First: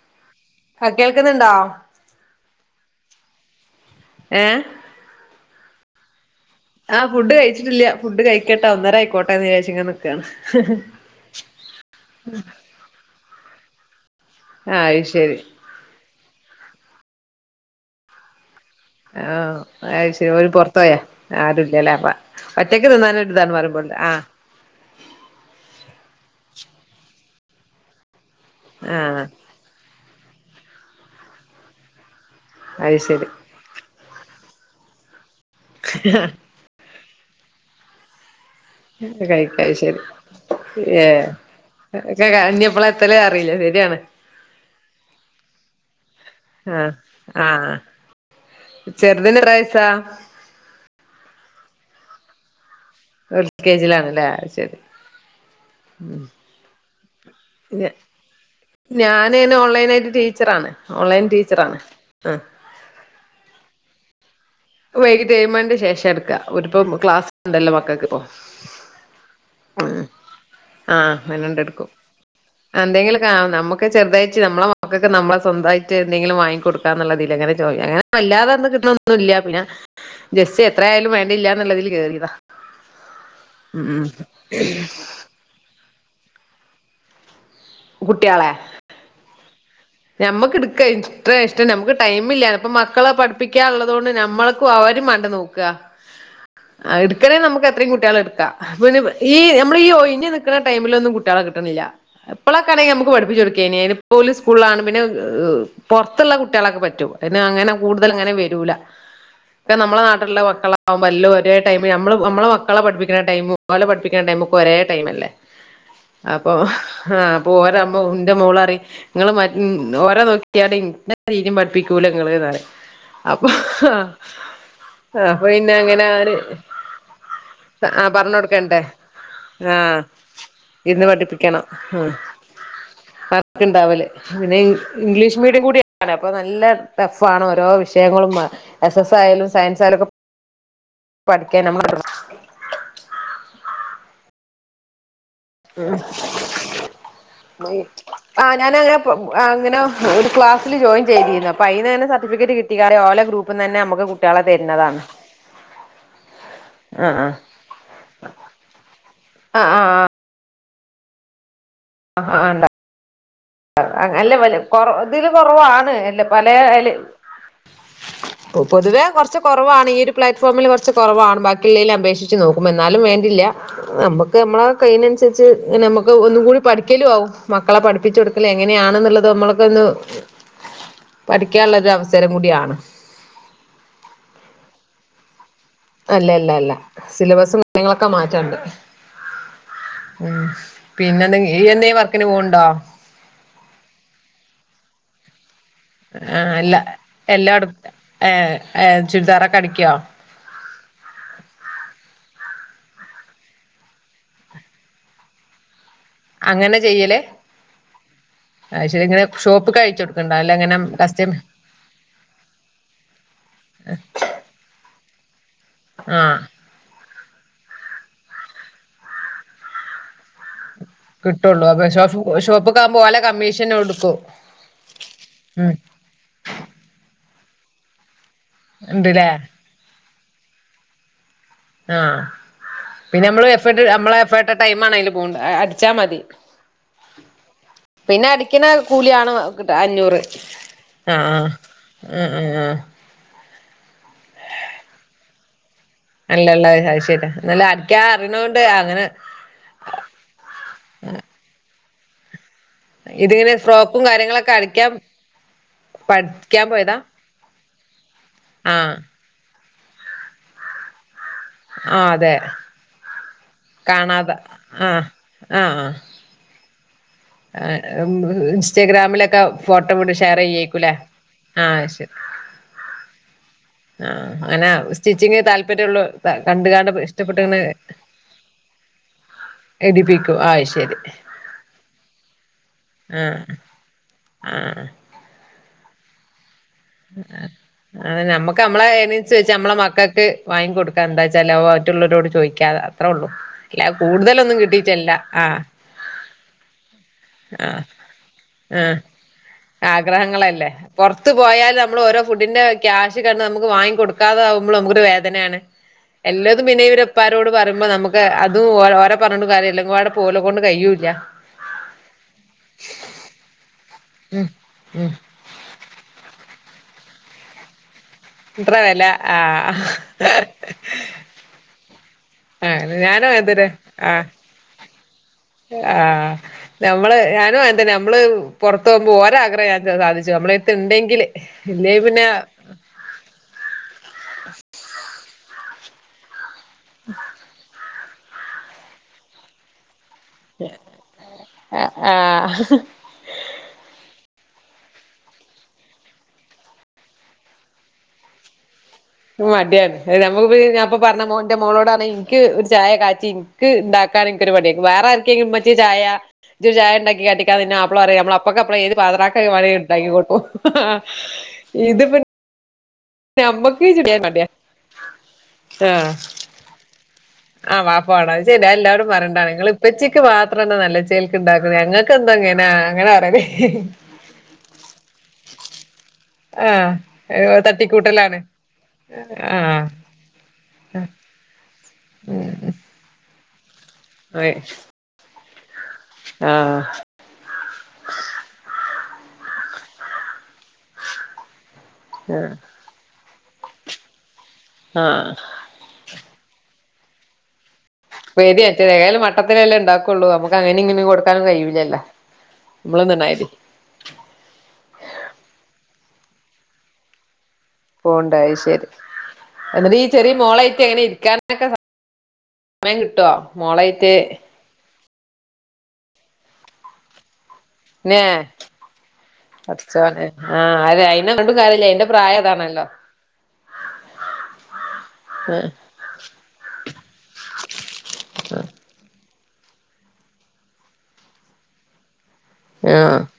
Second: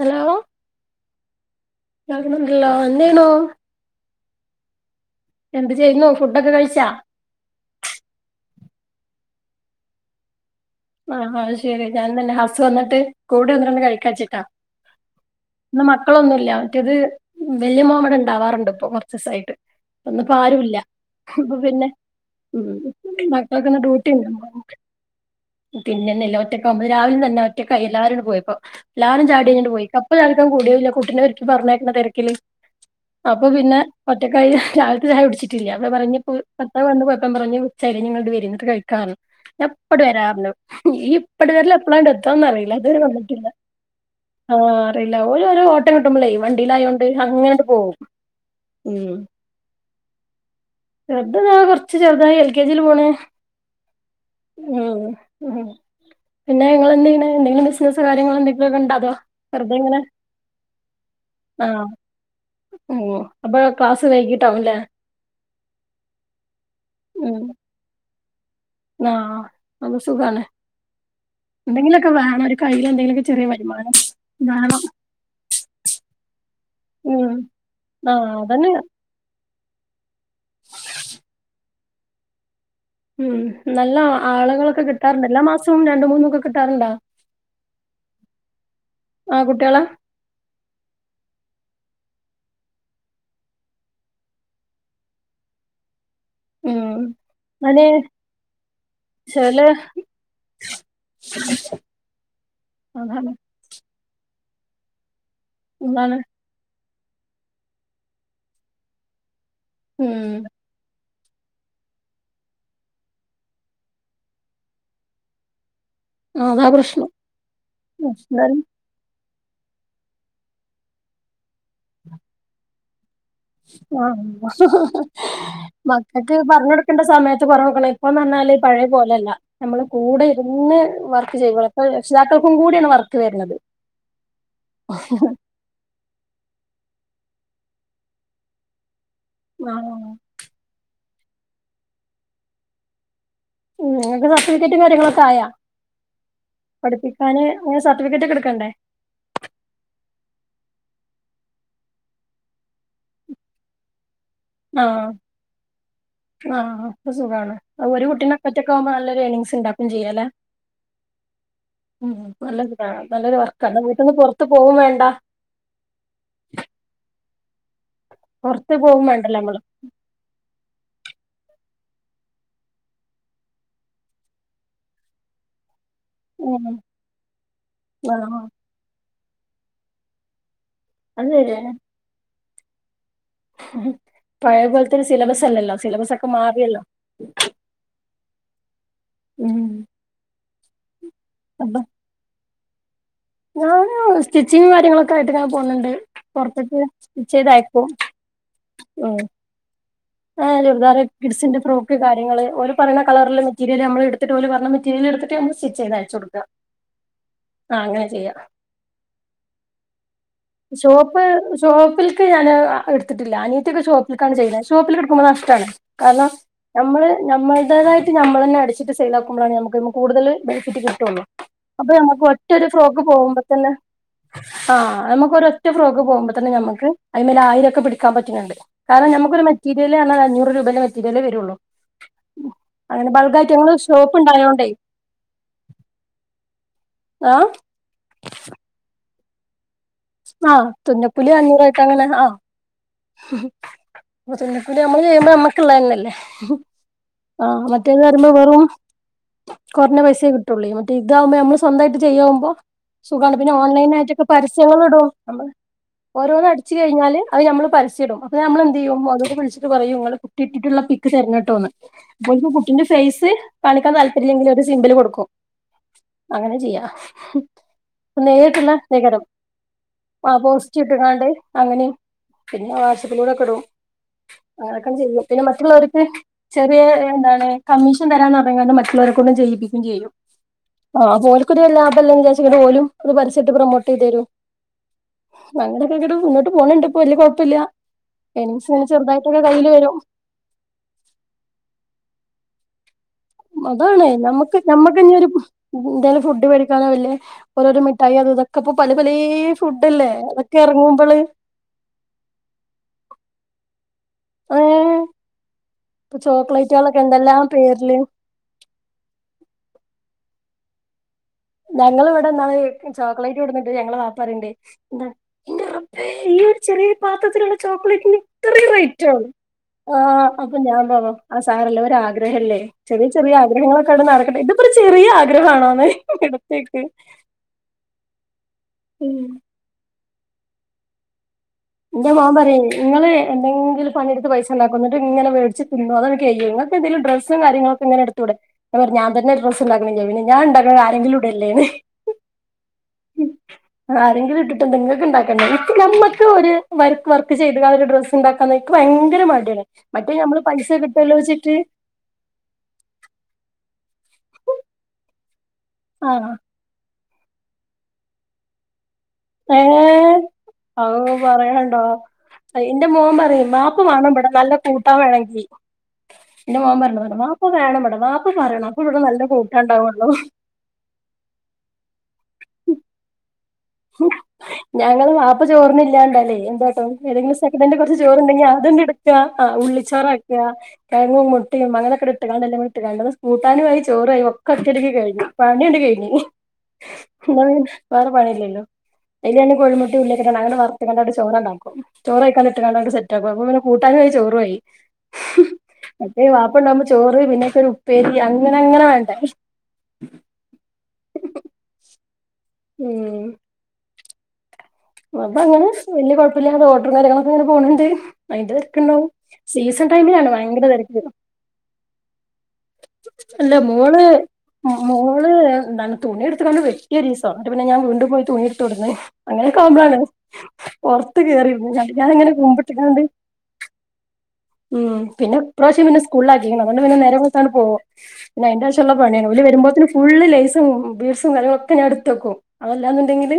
Hello ആ കേൾക്കുന്നുണ്ടോ കേൾക്കുന്നുണ്ടല്ലോ എന്തെന്നു ഏഹ് എന്ത് ചെയ്യുന്നു ഫുഡൊക്കെ കഴിച്ച ആഹ് ഫുഡ് കഴിച്ചിട്ടില്ല ഫുഡ് കഴിക്കട്ടെ ഒന്നേര ആയിക്കോട്ടെ എന്ന് വിചാരിച്ചു നിക്കാണ് ആഹ് ശെരി ഞാൻ തന്നെ ഹസ് വന്നിട്ട് കൂടെ ഇരുന്നുകഴിക്കാന്ന് വെച്ചിട്ടാ ആ അത് ശരി ഇന്ന് മക്കളൊന്നുല്ല മറ്റേത് വലിയ മോൻവിട ഇണ്ടാവാറുണ്ട് കൊറച്ച് ആ ദിവസായിട്ട് അയ്ശരി ഇന്നിപ്പോ ഓര് ആരുല്ല പൊറത്തോയാ അപ്പൊ പിന്നെ ആരുല്ലല്ലേ അപ്പ ഉം ഒറ്റക്ക് തിന്നാനൊരു ഇതാണ് മക്കൾക്കിന്ന് പറയുമ്പോൾ ആ ഡ്യൂട്ടിയില്ല പിന്നെന്നെ ഒറ്റക്ക ആകുമ്പത് രാവിലെ തന്നെ ഒറ്റക്കായി എല്ലാരുടെ പോയപ്പോ ആ എല്ലാരും ചായകുടി കഞ്ഞിട്ട് പോയി ഇപ്പോ ആർക്കും കൂടിയില്ല കുട്ടിനെ ഒരുരിക്കക്ക് പറഞ്ഞയക്കുന്ന തിരക്കില് അഅ്ശരി അപ്പൊ പിന്നെ ഒറ്റക്കായി രാവിൽത്തെ ചായ കുടിച്ചിട്ടില്ല. അപ്പ ഞാൻ പറ്യ ഇനിപ്പോ ഇപ്പെത്താ വന്ന് പോയപ്പം പറഞ്ഞ് ഉച്ചായിലേ ഇഞ്ഞ് ഇങ്ങള്ട് വരി ന്നട്ട് കഴിക്കാർഞ്. കഴിക്ക അയ്ശരി ഞാപ്പട് വരാർണു. ഏ ഈ ഇപ്പട് വരല് എപ്പ്ളാണ്ട് ഒക്കെ എത്താ അതൊന്നു ഇനി അറീല്ല. എപ്പളാ ഇതുവരെ എത്തല് വന്നിട്ടില്ല. അറിയില്ല ശരിയാണ് ആഹ് അറീല്ല ഓലോ ലെ ഓട്ടം കിട്ടുമ്പളേ ആ വണ്ടീലായോണ്ട് ആ അങ്ങനാണ്ട് പോവും. ഉം. ചെറുതിന് എത്ര വയസാ ചെർത് ദാ കൊർച്ച് ചെർതായി എൽ കെ ജി ല് പോണ്. എൽ കെ ജിയിലാണല്ലേ അയ്ശരി ഉം ഉഹും. പിന്നെ നിങ്ങൾ എന്തെയ്യെണ്, എന്തെങ്കിലും ബിസിനസ് കാര്യങ്ങള് എന്തെ ഞാനയ്ന് ഓൺലൈൻ ആയിട്ട് ടീച്ചറാണ് ഓൺലൈൻ ടീച്ചറാണ്. ആഹ് ങ്ങൊ. അപ്പോ ക്ലാസ് വൈകിട്ടാവുംല്ലേ. വൈകിട്ട് ഏഴ് മണിന്റെ ശേഷാ ഇട്ക്കാ ഓര്പ്പം ക്ലാസ് ഉം ണ്ടല്ലോ മക്കക്കിപ്പം. ആഹ് അത് സുഖാണ്. ആഹ് അങ്ങനാണ്ട് ട്ക്കും. എന്തെങ്കിലൊക്കെ വേണം ഒരു കയ്യില് എന്തെങ്കിലും എന്തെങ്കിലൊക്കെ കാ ചെറിയ നമ്മുക്ക് വരുമാനം ചെറുതായിറ്റ് നമ്മളെ വേണം മക്കൾ ക്ക് നമ്മളെ സ്വന്തായിറ്റ് എന്തെങ്കിലും വാങ്ങി കൊടുക്കാന്നുള്ളതിൽ ഉം അങ്ങനെ ജോയിൻ അങ്ങനെ ആഹ് വല്ലാതൊന്ന് അതന്നെ കിട്ടണൊന്നുല്ല പിന്നെ ജെസ്റ്റ് എത്രായാലും വേണ്ടില്ലാ ന്നുള്ളതിൽ കേറീതാ. ഉം നല്ല ആളുകളൊക്കെ കിട്ടാറുണ്ട് എല്ലാ മാസവും രണ്ടും മൂന്നും ഒക്കെ കിട്ടാറുണ്ടോ? കുട്ട്യേളെ ആഹ് കുട്ട്യേളെ. ഞമ്മക്ക് ഇട്ക്ക. എത്രേ ഇഷ്ടം നമുക്ക് ടൈം ഇല്ലാ ന്. ഇപ്പം മക്കളെ പഠിപ്പിക്ക്യാ ഉള്ളതോണ്ട് നമ്മൾ ക്കു അവരിം മാണ്ടെ നോക്കാ. ഉം അഹ്ട്ക്കണേ നമുക്ക് അനെ എത്രിം കുട്ട്യാളെ ഇട്ക്കാ. അപ്പപിന്നെ ഈ ചില നമ്മൾ ഈ ഒഴിഞ്ഞ് നിക്ക്ണ ടൈമിലൊന്നും കുട്ട്യാളെ കിട്ട്ണില്ല. ഇപ്പളൊക്കേണെങ്കി നമുക്ക് അതാണ് പഠിപ്പിച്ചൊട് ക്കേനി. അയ്ന് ഇപ്പോല് സ്കൂളിലാണ്. പിന്നെ അതാണ് പൊർത്തുള്ള കു ട്ട്യേളക്ക പറ്റും. അയ്ന് അങ്ങനെ കൂടുതൽ അങ്ങനെ വരൂല. ഒക്കെ നമ്മളെ ഉം നാട്ടിലുള്ള മക്കൾ ആവുമ്പ എല്ലും ഒരേ ടൈമ്, ഞമ്മള് ഞമ്മളെ മക്കളെ പഠിപ്പിക്ണ ടൈമും ഓലെ പഠിപ്പിക്ക്ന്ന ടൈമും ഒക്ക ഒരേ ടൈമല്ലേ. ആ, അപ്പം അതാ പ്രശ്നം ആഹ് അപ്പം ഓരാവുമ്പം ഇന്റെ എന്തായാലും മോളറിം ഇങ്ങള് മ ഓരെ നോക്കിയാട് ഇന്നെ തീരിം പഠിപ്പിക്കൂല ഇങ്ങള് ന്നറിം. അപ്പൊ പിന്നെ അങ്ങനെ മക്കക്ക് പറഞ്ഞ് കൊടുക്കണ്ട സമയ ത്ത് പറഞ്ഞൊട്ക്കണം. ആ ഇപ്പം ന്ന് പറഞ്ഞ് പർഞ്ഞാല് കൊടുക്കണ്ടേ പഴയ പോലല്ല. നമ്മള് ആഹ് കൂടെ ഇരുന്ന് വർക്ക് പഠിപ്പിക്കണം ചെയ്യണം. ഇപ്പം ഉം രക്ഷിതാക്കൾക്കും കൂടിയാണ് വർക്ക് വര്നത്. വർക്ക്ണ്ടാവല് പിന്നെ ഇ ഇംഗ്ലീഷ് മീഡിയം കൂടിയാണ്, അപ്പം നല്ല ടഫ് ആണ് ഓരോ വിഷയങ്ങളുംമ. എസ് എസ് ആയാലും സയൻസ് ആഹ് ആയാലും ഒക്കെ പഠിക്കാൻ [unintelligible] ഉം. ഇങ്ങക്ക് സർട്ടിഫിക്കറ്റും കാര്യങ്ങളൊക്കെ ആയാ? പഠിപ്പിക്കാന് ഉം അങ്ങനെ സർട്ടിഫിക്കറ്റ് ഒക്കെ ആഹ് എടുക്കണ്ടേ ഞാനങ്ങനെ പ്പം ആഹ് ങ്ങനെ ഒരു ക്ലാസ്സിൽ ജോയിൻ ചെയ്തീന്നു. അപ്പം അയ്ന്ന് ഇങ്ങനെ സർട്ടിഫിക്കറ്റ് കിട്ടിക്കാണ്ട് ഓല ഗ്രൂപ്പിന്നന്നെ നമുക്ക് കു ആഹ് നതാന്ന്. ആഹ് അപ്പ സുഖാണ്. അ ഒരു കുട്ടിനെക്കൊറ്റക്കാവുമ്പോ നല്ലൊരു ഏണിംങ്സ് ആഹ് ഉണ്ടാക്കും ആഹ് ചെയ്യാലേ. ഉം. ആഹ് നല്ലൊരുതാണ്, നല്ലൊരു വർക്കാ. ന്നാ വീട്ട്ന്ന് പൊർത്ത് പോവും വേണ്ട. കൊർവാണ്. എല്ല പലേ അയ്ല് പുറത്ത് പൊതുവേ പോവും കുറച്ച് വേണ്ടല്ലോ നമ്മള് കൊറവാണ് ഈയൊര് പ്ലാറ്റ്ഫോമിൽ കുറച്ച് കുറവാണ് ബാക്കിള്ളേല് അപേക്ഷിച്ച് നോക്കുമ്പം എന്നാലും വേണ്ടില്ല. നമ്മുക്ക് നമ്മളെ കയ്യിനൻസരിച്ച് ഇങ്ങനെ നമുക്ക് ഒന്നും കൂടി ഉം പഠിക്കലും ആവും. മക്കളെ പഠിപ്പിച്ചൊട് ആഹ് എങ്ങനെയാണ് ന്നുള്ളത് നമ്മൾക്കൊന്ന് അത് ശരിയാ പഠിക്കാൻള്ള ഒരു അവസരം കൂടിയാണ്. ഉഹും പഴേ പോലത്തൊര് സിലബസ് അല്ലല്ലോ. സിലബസ് ഒക്കെ അല്ല ല്ല ല്ല. മാറിയല്ലോ സിലബസും കാര്യങ്ങളൊക്കെ മാറ്റണ്ട്. ഉം ഉം പിന്നെ എന്തെ അപ്പൊ ഇയ്യെന്തെം വർക്കിന് പോവ്ണ്ടോ? ഞാന് സ്റ്റിച്ചിങ് കാര്യങ്ങളൊ ക്കായിട്ട്ങ്ങനെ പോണ് ണ്ട്. ആ അല്ല പൊർത്ത്ക്ക് എല്ലാടും സ്‌റ്റിച്ചെയ്തയക്കും ഏ ഏ ഉം. ചുരിദാറൊക്കെ അടിക്കോ ആഹ് രുതാറ് കിഡ്സിന്റെ ഫ്രോക് കാര്ങ്ങള് ഓല് പറയണ കളറില് മെറ്റീരിയൽ നമ്മള എടുത്തി ട്ട് ഓല് പറഞ്ഞ മെറ്റിരിയൽ എടുത്തിട്ട് സിചെയ്ത് അയച്ചൊട് അങ്ങനെ ചെയ്യലേ അഹ് ശരി ഇങ്ങനെ ഷോപ്പ് കഴിച്ചോടു ഷോപ്പ് ഷോപ്പിലേക്ക് ഞാൻ എടുത്തിട്ടില്ല അനിയത്തിടെ ഷോപ്പിൽക്കാണ് ചെയ്യുന്നത് ഷോപ്പിലടുക്കുമ്പോ നഷ്ടണ് ആഹ് നമ്മള് നമ്മുടേതായിട്ട നമ്മളെന്നെ അടിച്ചിട്ട് സെയിലാക്കുമ്പോഴാണ് നമുക്ക്ന്ന് കൂടുതല് ബെനിഫിറ്റ് കി ട്ടൊള്ളൂ കിട്ടുള്ളൂ അപ്പൊ നമുക്ക് ഷോപ്പ് ഒറ്റ ഒരു ഷോപ്പ്ക്ക് ആകുമ്പോ ഫ്രോക്ക് ഓലെ കമ്മീഷൻ പോവുമ്പൊത്തന്നെ കൊടുക്കൂ ആഹ് അമ്മക് ഒറ്റ ഉം ഫ്രോക്ക് പോകുമ്പോ തന്നെ നമ്മക്ക് അതി മേ ആയിരൊക്കെ പിടിക്കാൻ പറ്റുന്നുണ്ട് കാരണം ഉണ്ട്ല്ലേ ഞമ്മക്കൊരു മെറ്റീരിയലാണ് അഞ്ഞൂറ് രൂപെന്നെ മെറ്റീരിയലേ വരൊള്ളൂ പിന്നമ്മള് എഫേട്ട് നമ്മളെ എഫേട്ട് ടൈമാണയ്‌ല് പോണ്ട് അടിച്ചാ മതി ആ പിന്നെ അടിക്ക്ണ കൂലിയാണോ കിട്ട അഞ്ഞൂറ് ആഹ് ആഹ് തുന്നക്കൂലി ആഹ് അഞ്ഞൂറായിട്ടങ്ങനെ ആഹ് പിന്നെ തുന്നക്കൂലി നമ്മള് ചെയ്യ്മ്പോ നമ്മക്ക്ള്ളന്നല്ലേ അല്ലല്ല അത് ശരി ആഹ് എന്നാല് മറ്റേ അടിക്കാൻ വെരല് അറിയണോണ്ട് വെറും അങ്ങനെ കൊർഞ്ഞ പൈസേ കിട്ടൊള്ളെയ് മറ്റേ ഇതാകുമ്പോ നമ്മള് സ്വന്തായിട്ട് ചെയ്യാഉമ്പോ സുഖാണ് പിന്നെ ഇതിങ്ങനെ ഫ്രോക്കും ഓൺലൈനായിയിട്ടൊക്കെ കാര്യങ്ങളൊക്കെ പരസ് അടിക്കാൻ [unintelligible] നമ്മ പഠിക്കാൻ ഓരോന്നടിച്ച് പോയതാ കയിഞ്ഞാല് അത് നമ്മള് പരസ്യടും അപ്പൊ ആഹ് നമ്മളെന്തെയ്യും മോലാള് വിളിച്ച് ട്ട് പറയും ഇങ്ങള് കുട്ടിട്ടിട്ടുള്ള പിക്ക് തരണം ട്ടോന്ന് ആഹ് അതെ അപ്പോൽക്ക് കുട്ടിന്റെ ഫെയ്സ് കാണിക്കാൻ കാണാതെ താല്പാര്യല്ലെങ്കില് ഒര് സിംമ്പല് ആഹ് കൊട്ക്കും ആഹ് അങ്ങനെ ചെയ്യാ ആഹ് ഇ നേരിട്ടുള്ള നികരം ഇൻസ്റ്റാഗ്രാമിലൊക്കെ ഫോട്ടോ വിടും ആ പോസ്റ്റ് ഷെയറെയ്യേയ്ക്കുലേ ഇട്ടുകാണ്ട് ആഹ് അങ്ങനെയും ശരി പിന്നെ വാട്സപ്പിലൂടെക്കെടും ആഹ് അങ്ങനെ അങ്ങനൊക്കാണ്ട് ചെയ്യും സ്റ്റിച്ചിങ് പിന്നെ താല്പര്യമുള്ള മറ്റുള്ളോർക്ക് കണ്ട് ചെറ്യേ കാണ്ട് എന്താണ് ഇഷ്ടപ്പെട്ട്ങ്ങനെ കമ്മീ ഷൻ തരാന്നർഞ്കാണ്ട് മറ്റുള്ളോരെക്കൊണ്ടും ചെയ്യിപ്പിക്കും ചെയ്യും എടിപ്പിക്കും ശരി ആഹ് അപ്പോല് ക്കര് കൊല്ലം ആപ്പല്ലേന്ന് വിചാരിച്ച് പിന്നെ ഓലും അത് ആഹ് പര്യസ്യട്ട് പ്രമോട്ടെയ്തരും ആഹ് ഞങ്ങടെ പേകറ്റും മുന്നോട്ട് പോണണ്ട് വല്യ ആഹ് കുഴപ്പമില്ല അങ്ങനെ നമ്മക്ക് ഏണിങ്സ് നമ്മളെ ഇങ്ങനെ ചെറുതായിട്ടൊക്കെ കയ്നന്സര്ച്ച് കയ്യിൽ നമ്മളെ വരും മക്കക്ക് വാങ്ങി കൊട്ക്ക എന്താച്ചാല് അത് മറ്റ്ള്ളോരോട് ചോയ്ക്കാ അത്രൊള്ളൂ അതാണ് നമ്മക്ക് നമ്മക്ക്ഞ്ഞ് ഒരു ആഹ് എന്തേലും ഫുഡ് വേടിക്കാനോ വല്ല ഓരോരോ ആഹ് മിഠായി അത് തൊ ഒക്കെപ്പൊ പല ആഹ് പലേ ഫുഡല്ലേ അതൊക്കെറങ്ങുമ്പള് നമ്മളോരോ ഫുഡിന്റെ ക്യാഷ് കാരണം നമുക്ക് വാങ്ങിക്കൊട് ക്കാതാവുമ്പള് ഏഹ് നമുക്കൊരു വേദനേണ് ഇപ്പൊ എല്ലതും ചോക്ലേറ്റുകളൊക്കെ എന്തെല്ലാം ഇിനവരെപ്പാരോട് പറയുമ്പൊ പേരില് നമുക്ക് അ അത് ഓ ഓരെ പറഞ്ഞ്ട്ടും കാര്യല്ല ഇതൊക്കെപ്പാടെ ഓലെകൊണ്ട് കയ്യൂല്ല ഞങ്ങളിവ്ടെന്നാള് ചോക്ലേറ്റ് കൊട്ന്ന്ട്ട് ഞങ്ങളെ വാപ്പറിണ്ട് ഉം എന്ത ഉം ഇൻ്റെ റബ്ബേ ഈ ഒര് ചെറ്യേ പാത്രത്തില്ള്ള ചോക്ലേറ്റിന് ഇത്രിം ഇത്ര വില റൈറ്റോ ആഹ് ആഹ് അപ്പൊ ഞാൻ പറഞ്ഞ് ആഹ് സാരല്ല ഒരാഗ്രഹല്ലേ അങ്ങനെ ചെറിയ ഞാനും ചെറിയേ അങ്ങൻതന്നെ ആഗ്രഹങ്ങളൊക്കാണ്ട് ആഹ് നടക്കട്ടേ ഇത് ഇത്ര ചെറിയ ആഗ്രഹാണോന്ന് ആഹ് നമ്മള് ഞാനും അങ്ങൻതന്നെ നമ്മള് പൊർത്തോവുമ്പൊ ഉം ഒരാഗ്രഹം ഞാൻ സാധിച്ചു നമ്മളെട്ത്ത്ണ്ടെങ്കില് ഇന്റെ മോൻ പറിം ഇങ്ങള് എന്തെങ്കിലും പണിട്ത്ത് പൈസണ്ടാക്കും ഇന്ന്ട്ട്ങ്ങനെ വേടിച്ച് തിന്നും അതാണ്ട് കയ്യുംങ്ങ ക്കിതില് ഡ്രസും കാര്യങ്ങളൊക്കെങ്ങനെട്ത്തൂടെ ഞാൻ പർഞ്ഞു ഡ്രസ് ണ്ടക്ക്ണില്ലെ പിന്നെ ഞാണ്ടാക്ക്ണത് ആരെങ്കിലുടല്ലേന്ന് ആഹ് ആരെങ്കിലും ഇട്ടിട്ടെന്താ ഇങ്ങക്ക്ണ്ടാക്കണ്ടേ ഇപ്പ നമ്മക്ക് ഒര് വർക്ക് വർക്ക് ചെയ്ത്കാണ്ട് ഒരു ഡ്രസ്ണ്ടാക്കാന്നാ ഇൻക് ഭയ് മടിയാണ് അത് നമ്മക്ക്പ്പി ഞാപ്പ പർഞ്ഞ വെച്ചിട്ട് മോന്റെ മോളോടാണ് ഇൻക്ക് ഒര് ചായ കാച്ചി ഇൻക്ക് ഇണ്ടാക്കാൻ ഇൻകൊര് മടിയാ വേറാര്കേലു ഇമ്മച്ചി ചായ ആ ഇജ്ജൊരു ചായണ്ടാക്കിക്കാട്ടിക്കാന്ന് ഇൻ്റെ മാപ്പള പറിം നമ്മളപ്പക്കപ്പള് ഏത് പാതിരാ [unintelligible] ഏ വാണേലും ഇണ്ടാക്കി കൊട്ക്കും ആഹ് ഇത് പിന്നെ ഇന്റെ മോൻ പറിം വാപ്പ വാണം ബടെ മടിയാ നല്ല കൂട്ടാൻ വേണെങ്കി ആഹ് ഇന്റെ മോൻ പറഞ്ഞത് വാപ്പ വേണം ആഹ് ബടെ വാപ്പ വേണം അത് പറയണം അപ്പൊവടെ നല്ല കൂട്ടാണ്ടാവൊള്ളു ഇത്രന്നെ നല്ല ചേൽക്ക് ഉണ്ടാക്ക്ന്ന ഞങ്ങക്കെന്നുങ്ങനാ അങ്ങനെ പറയല് ഞങ്ങള് വാപ്പ ചോറിനില്ലാണ്ടല് എന്താട്ടും ഏതെങ്കിലും ആഹ് സെക്കനൻ്റ് കൊർച്ച് തട്ടിക്കൂട്ടലാണ് ചോറുണ്ടെങ്കി അതണ്ട് കാ അ ആഹ് ഉള്ളിച്ചോറാക്ക കെഴങ്ങും മുട്ടിം അങ്ങനൊക്കണ്ട്ട്ട്കാണ്ട് എല്ലാം ഉം കൂടിട്ട്കാണ്ട്ള്ള കൂട്ടാനു ആയി ചോറായി ഒക്കൊറ്റടിക്ക് കഴിഞ്ഞു പണിയാണ്ട് കഴിഞ്ഞ് ആഹ് എന്നാ പിന്നെ വേറെ പണില്ലല്ലോ അയ്ലെന്നെ കോഴിമുട്ടി ഉള്ളി ഒക്കെട്ട് അങ്ങനെ വർത്ത്കാണ്ടാണ്ട് ചോറാണ്ടാക്കും ചോറയ്ക്കാണ്ട്ട്ട്കാണ്ട് സെ പ്പ [unintelligible] കൂട്ടാനുമായി ചോറു ആയി ആഹ് മറ്റേ ബാപ്പയുണ്ടാവകുമ്പോ ചോറ് പിന്നൊക്കെ ഒരു ഉപ്പേരി അങ്ങനെ അങ്ങനെ വേണ്ടേ അത്രല്ലേ ഉണ്ടാക്കുള്ളൂ നമുക്ക് അങ്ങനെ ഇങ്ങനും കൊടുക്കാനും കഴിയില്ലല്ലോ ഉം നമ്മളന്നായി അതങ്ങനെ വലിയ കുഴപ്പമില്ലാത ഓട്ടോ കാര്ങ്ങളൊക്കെങ്ങനെ പോണുണ്ട് പോണ്ടായി അയിന്റെ അത്ശരി തിരക്കുണ്ടാവും സീസൺ എന്നിട്ട് ഈ ടൈമിലാണ് ചെറിയ ഭയങ്കര മോളായിട്ട് തിരക്ക് എങ്ങനെ ഇരിക്കാനൊക്കെ സമയം കിട്ടോ അല്ല മോള് മോളയിട്ട് മോള് ന തുണി എടുത്തുകൊണ്ട് വെ [unintelligible] പിന്നെ ഞാൻ വീണ്ടും ന്നെ പോയി തുണി തുടന്ന് അങ്ങനെ [unintelligible] പടച്ചോനെ ആഹ് അതെ പുറത്ത് അയിനെ കൊണ്ടും കേറിരുന്ന് കാര്യല്ല അയിന്റെ ഞാനങ്ങനെ പ്രായം അതാണല്ലോ കുമ്പിട്ട്ക്കാണ്ട് ഉം പിന്നെ ആഹ് പ്രാവശ്യം പിന്നെ സ്കൂളിലാക്കി അതുകണ്ട് പിന്നെ നേരെ വെൾത്താണ്ട് പോവും. പിന്നെ എന്റെ അവശ്യള്ള പണിയാണ് ഓല് വരുമ്പോതിന് ഫുള് ലേസും ബീഴ്സും കര്യങ്ങളൊക്കെ ഞാൻ എടുത്ത് വെക്കും ആഹ് അതല്ലാന്ന്ണ്ടെങ്കില്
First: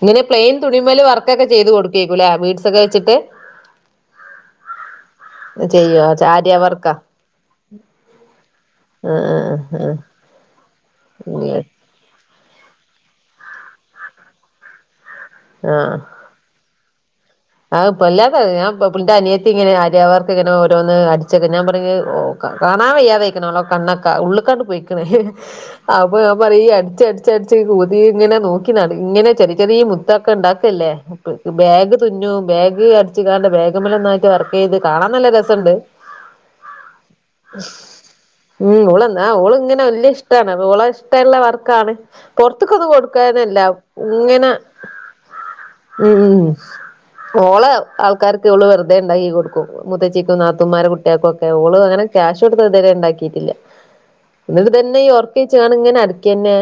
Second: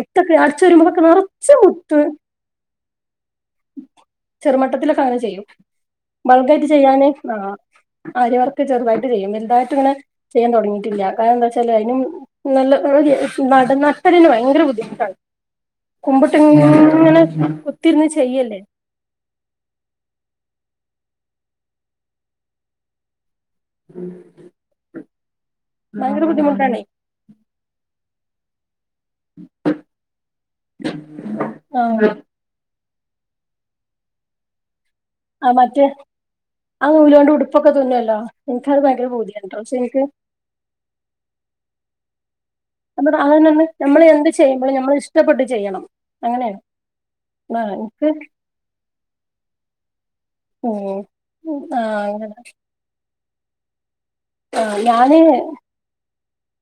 ഇങ്ങനെ പ്ലെയിൻ അടച്ചാരുമ്പളൊക്കെ തുണിമേല് വർക്കൊക്കെ നറച്ച് ചെയ്ത് മുത്ത് കൊടുക്കേക്കൂല്ലേ ബീഡ്സ് ഒക്കെ വെച്ചിട്ട് ചെറുമട്ടത്തിലൊക്കെ അങ്ങനെ ചെയ്യും ചെയ്യോ ബൾക്ക് ആര്യ ആയിട്ട് വർക്കാ ചെയ്യാന് അ ആഹ് ആര്യ വർക്ക് ചെറുതായിട്ട് ചെയ്യും ആഹ് വലുതായിട്ട ഇങ്ങനെ ആഹ് ചെയ്യാൻ തുടങ്ങിയിട്ടില്ല കാരണം എന്താ ആഹ് ച്ചാല് അതിനും നല്ല നടന്ന നട്ടല്ലിന് ഭയങ്കര ബുദ്ധിമുട്ടാണ് ആഹ് കുമ്പിട്ട്ങ്ങനെ [unintelligible] ഞാ ഇിന്റെ അനിയത്തി ഇങ്ങനെ ആര്യാവർക്ക് ഇങ്ങനെ ഓരോന്ന് അടിച്ചൊക്കെ ഞാൻ പറഞ്ഞ് കാണാൻ പയ്യാതയക്ക്ണ് ഒ കണ്ണൊക്കെ ഉള്ളക്കാണ്ട് പോയിക്ക്ണ് അപ്പൊ ഭയങ്കര ഞാൻ പറയും ബുദ്ധിമുട്ടാണേ അടിച്ചടിച്ചടിച്ച് ഈ കുതി ഇങ്ങനെ നോക്കി [unintelligible] ഇങ്ങനെ ചെറിയ ചെറിയ മുത്തൊക്കെ ഉണ്ടാക്കല്ലേ ബാഗ് ആഹ് തുന്നോ ബാഗ് ച്ച് കാണ്ട് വേഗ്മല് ഒന്നായിട്ട് വർക്ക് ചെയ്ത് കാണാൻ നല്ല ആ രസണ്ട് മറ്റേ ആ നൂലോണ്ട് ഉടുപ്പൊക്കെ തുന്നുവല്ലോ എനിക്കത് ഉം ഓൾ ഭയങ്കര പൂതിയാണ് ട്ടോ പക്ഷെ ഓളങ്ങനെ എനിക്ക് വലിയ ഇഷ്ടമാണ് ഓളേ ക്കെള്ള വർക്കാണ് പൊറത്തക്കത് കൊടുക്കാനല്ല അതന്നെ നമ്മള് എന്ത് ഇങ്ങനെ ചെയ്യുമ്പോഴും നമ്മൾ ഇഷ്ടപ്പെട്ട് ചെയ്യണം ഉം അങ്ങനെയാണ് ഓളെ ആഹ് എനിക്ക് ആൾക്കാർക്ക് ഓള് വെറുതെ ഇണ്ടാക്കി കൊടുക്കും മുത്തച്ചിക്കും നാത്തൂന്മാരെ ഉം കുട്ടികൾക്കും ഒക്കെ ഓള് അങ്ങനെ ക്യാഷ് കൊടുത്ത് ഇതുവരെ ഉണ്ടാക്കിയിട്ടില്ല ന്നിട്ട് ആഹ് ഇതന്നെ ഈ ഞാന് ഒറക്കിയച്ച് ങ്ങനെ അരക്കന്നെ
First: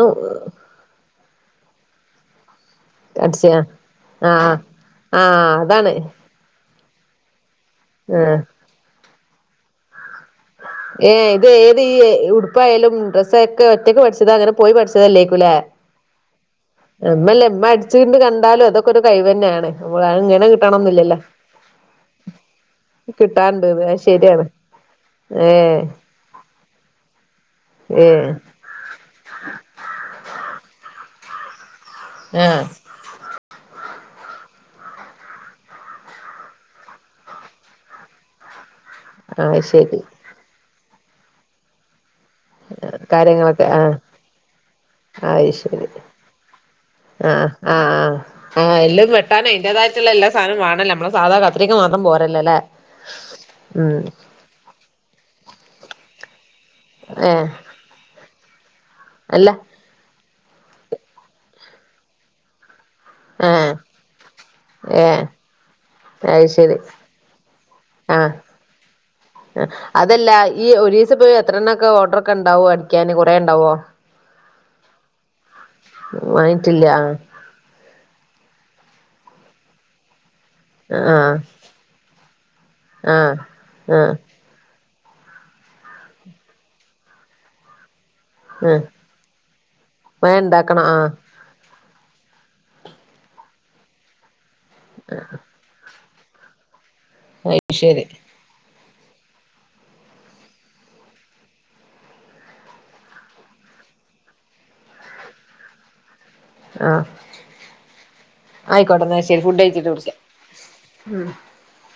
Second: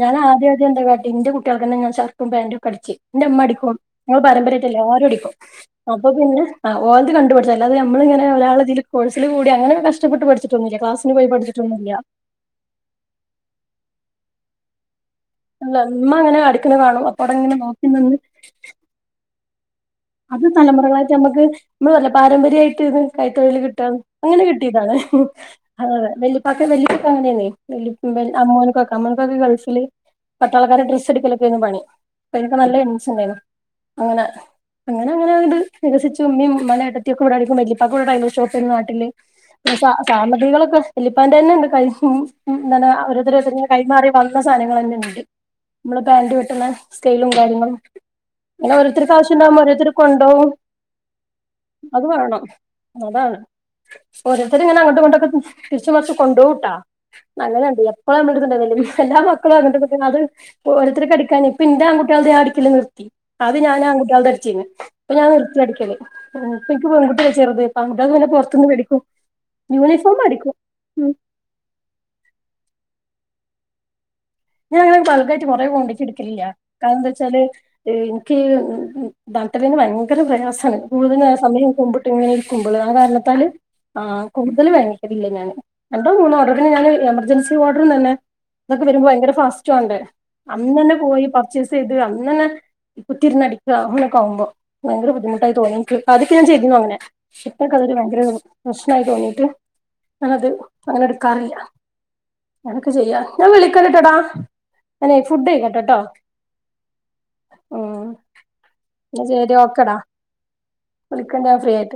ഞാനാദ്യ ആദ്യം എന്റെ കുട്ടികൾക്ക് ഞാൻ ഷർട്ടും പാന്റൊക്കെ അടിച്ച് ഇന്റെ ഇമ്മ അടിച്ചയാ അടിക്കും ങ്ങള് ആഹ് പരമ്പരയട്ടല്ല ആരോടിക്കും ആഹ് അതാണ് അപ്പൊ പിന്നെ ഓരത് കണ്ടുപിടിച്ച അത് നമ്മളിങ്ങന ആഹ് ഒരാളതിൽ കോഴ്സിൽ കൂടി അങ്ങനെ കഷ്ടപ്പെട്ട് പഠിച്ചു ഏഹ് ഇത് ഏത് ഈ ഉടുപ്പായാലും ഡ്രസൊക്കെ ഒറ്റക്ക് പഠിച്ചതാ അങ്ങനെ പോയി പഠിച്ച ഇട്ട് തന്നേക്കുവല്ലേ അല്ല ഇമ്മ അങ്ങനെ അടിക്കണ കാണും അപ്പൊ ഉം അവിടെ ഇങ്ങനെ [unintelligible] നോക്കി അടിച്ചുകൊണ്ട് നിന്ന് കണ്ടാലും അതൊക്കെ ഒരു കഴിവ് തന്നെയാണ്. നമ്മള് അത് ഇങ്ങനെ തലമുറകളായിട്ട് കിട്ടണംന്നില്ലല്ലോ നമ്മുക്ക് നമ്മള് പറയില്ലേ പാരമ്പര്യമായിട്ട് ഇത് കൈ തൊഴിൽ കിട്ടാനുണ്ട്ന്ന് കിട്ടാന്ന് അത് അങ്ങനെ ശരിയാണ് കി ട്ടിയത് ആണ് ഏഹ് അങ്ങനെ വെല്ലുപ്പായ്ക്ക് വല്ലുപ്പയ്ക്ക് അങ്ങനെയാണ് വല്ലുപ്പ ഏഹ് അമ്മോന്. നമ്മുക്കൊക്കെ ഗൾഫില് പട്ടാളക്കാരുടെ ഡ്രസ്സ് എടുക്കലൊക്കെയായിരുന്ന് പണി, അപ്പൊ എനിക്ക് ആഹ് നല്ല ഇൻ ഇൻട്രസ്റ്റ് ഉണ്ടായിരുന്നു, അങ്ങനെ. അങ്ങനെ അങ്ങനെ അങ്ങോട് വികസിച്ചു ഉമ്മയും ഉമ്മയുടെ ഏട്ടത്തിയൊക്കെവിടെരിക്കും, വെല്ലുപ്പായിക്ക് ടൈലർ ഷോപ്പ് ആയിരുന്നു പണി. ആഹ് പിന്നെ സാ ശരി സാമഗ്രികളൊക്കെ വല്യുപ്പാന്റെ തന്നെയുണ്ട് കഴിയും. ഇന്നലെ ഓരോരുത്തരോരുത്തർ കാര്യങ്ങളൊക്കെ ആഹ് കൈമാറി വന്ന സാധനങ്ങൾ തന്നെ ഉണ്ട്, അത് ശരി നമ്മള് [unintelligible] വെട്ടുന്നേ. സ്കെയിലും ആഹ് ആഹ് കാര്യങ്ങളും ആഹ് അങ്ങനെ ആഹ് എല്ലും ഒരോത്തർക്ക് ആവശ്യം വെട്ടാനും ഉണ്ടാകുമ്പോ ഓരോരുത്തരും. അതിന്റേതായിട്ടുള്ള എല്ലാ സാധനവും വേണല്ലേ നമ്മളെ സാധാ കത്രിക്ക മാത്രം അത് പോരല്ലല്ലേ ഉം. ഓരോരുത്തര് ഇങ്ങനെ അങ്ങോട്ട് ഇങ്ങോട്ടോക്കെ തിരിച്ചും മറിച്ചും കൊണ്ടുപോകൂട്ടോ, ഏഹ് നല്ലത് ഉണ്ട് എപ്പോഴ നമ്മള് ഇതുണ്ട് അതില്. എല്ലാ അല്ല മക്കളും അങ്ങോട്ടുമിങ്ങോട്ടും അത് ഓരോർത്തർക്ക് അടിക്കാന് എന്റെ ആൺകുട്ടികൾ ഞാൻ അടിക്കില്ല. അത് ഏഹ് ഞാൻ ആ കുട്ട്യാൾത അടിച്ചിന്നി അപ്പ ഏഹ് ഞാൻ നിർത്തി അടിക്കാല് അത് ഇപ്പൊ ശരി എനിക്ക് പെൺകുട്ടിയല്ലേ ചെറുത് അപ്പൊ ആൺകുട്ടികളെ തന്നെ പുറത്തുന്ന് മേടിക്കും. ആഹ് യൂണിഫോം അതല്ല അടിക്കും ഈ ഒരു ഉം ദിവസം പോയി എത്ര എണ്ണം ഒക്കെ ഓർഡർ ഒക്കെ ഉണ്ടാവോ, അടിക്കാന് കൊറെ ഉണ്ടാവോ? ഞാൻ അങ്ങനെ ബൾഗായിട്ട് കുറെ കൊണ്ട് വെച്ച് എടുക്കില്ല, വാങ്ങിട്ടില്ല കാരണം എന്താ ആഹ് വെച്ചാല്. എനിക്ക് [unintelligible] ഭയങ്കര പ്രയാസാ. ആണ് കൂടുതൽ ആഹ് സമയം കുമ്പിട്ട് ഇങ്ങനെ ഇരിക്കുമ്പോളേ ആഹ് കാരണത്താൽ ആഹ്. കൂടുതൽ വാങ്ങിക്കത്തില്ലേ ഞാന്, രണ്ടോ മൂന്നോ ഓർഡറിന് ഞാൻ എമർജൻസി ഓർഡറിന്ന് തന്നെ. ആഹ് അതൊക്കെ വരുമ്പോ ഭയങ്കര ഫാസ്റ്റാവേണ്ട് വേം അന്ന് ഇണ്ടാക്കണം തന്നെ ആഹ് പോയി പർ പർച്ചെയ്‌സ് അന്ന് തന്നെ കുത്തിയിരുന്നു അടിക്കുക അങ്ങനെ ഒക്കെ ആവുമ്പോ ഭയങ്കര ബുധിമുട്ടായി തോന്നി എനിക്ക്. ആദ്യം ഒക്കെ ഞാൻ ചെയ്തുയിരുന്നു അങ്ങനെ ഇപ്പൊക്കെ അത് അതൊരു ശരി ഭയങ്കര. പ്രശ്നായി തോന്നിട്ട് ഞാനത് അങ്ങനെ എടുക്കാറില്ല. എനക്ക് ചെയ്യ്, ഞാൻ വിളിക്കാം കേട്ടോടാ. ഞാനെ ഫുഡ് കഴിക്കിട്ടേ കേട്ടോ. ഉം ആയിക്കോട്ടെ എന്നാ ശരി ഫുഡ് കഴിച്ചിട്ട് വിളിക്കാം, ഉം. വിളിക്കണ്ട് ഞാൻ ഫ്രീ ആയിട്ട്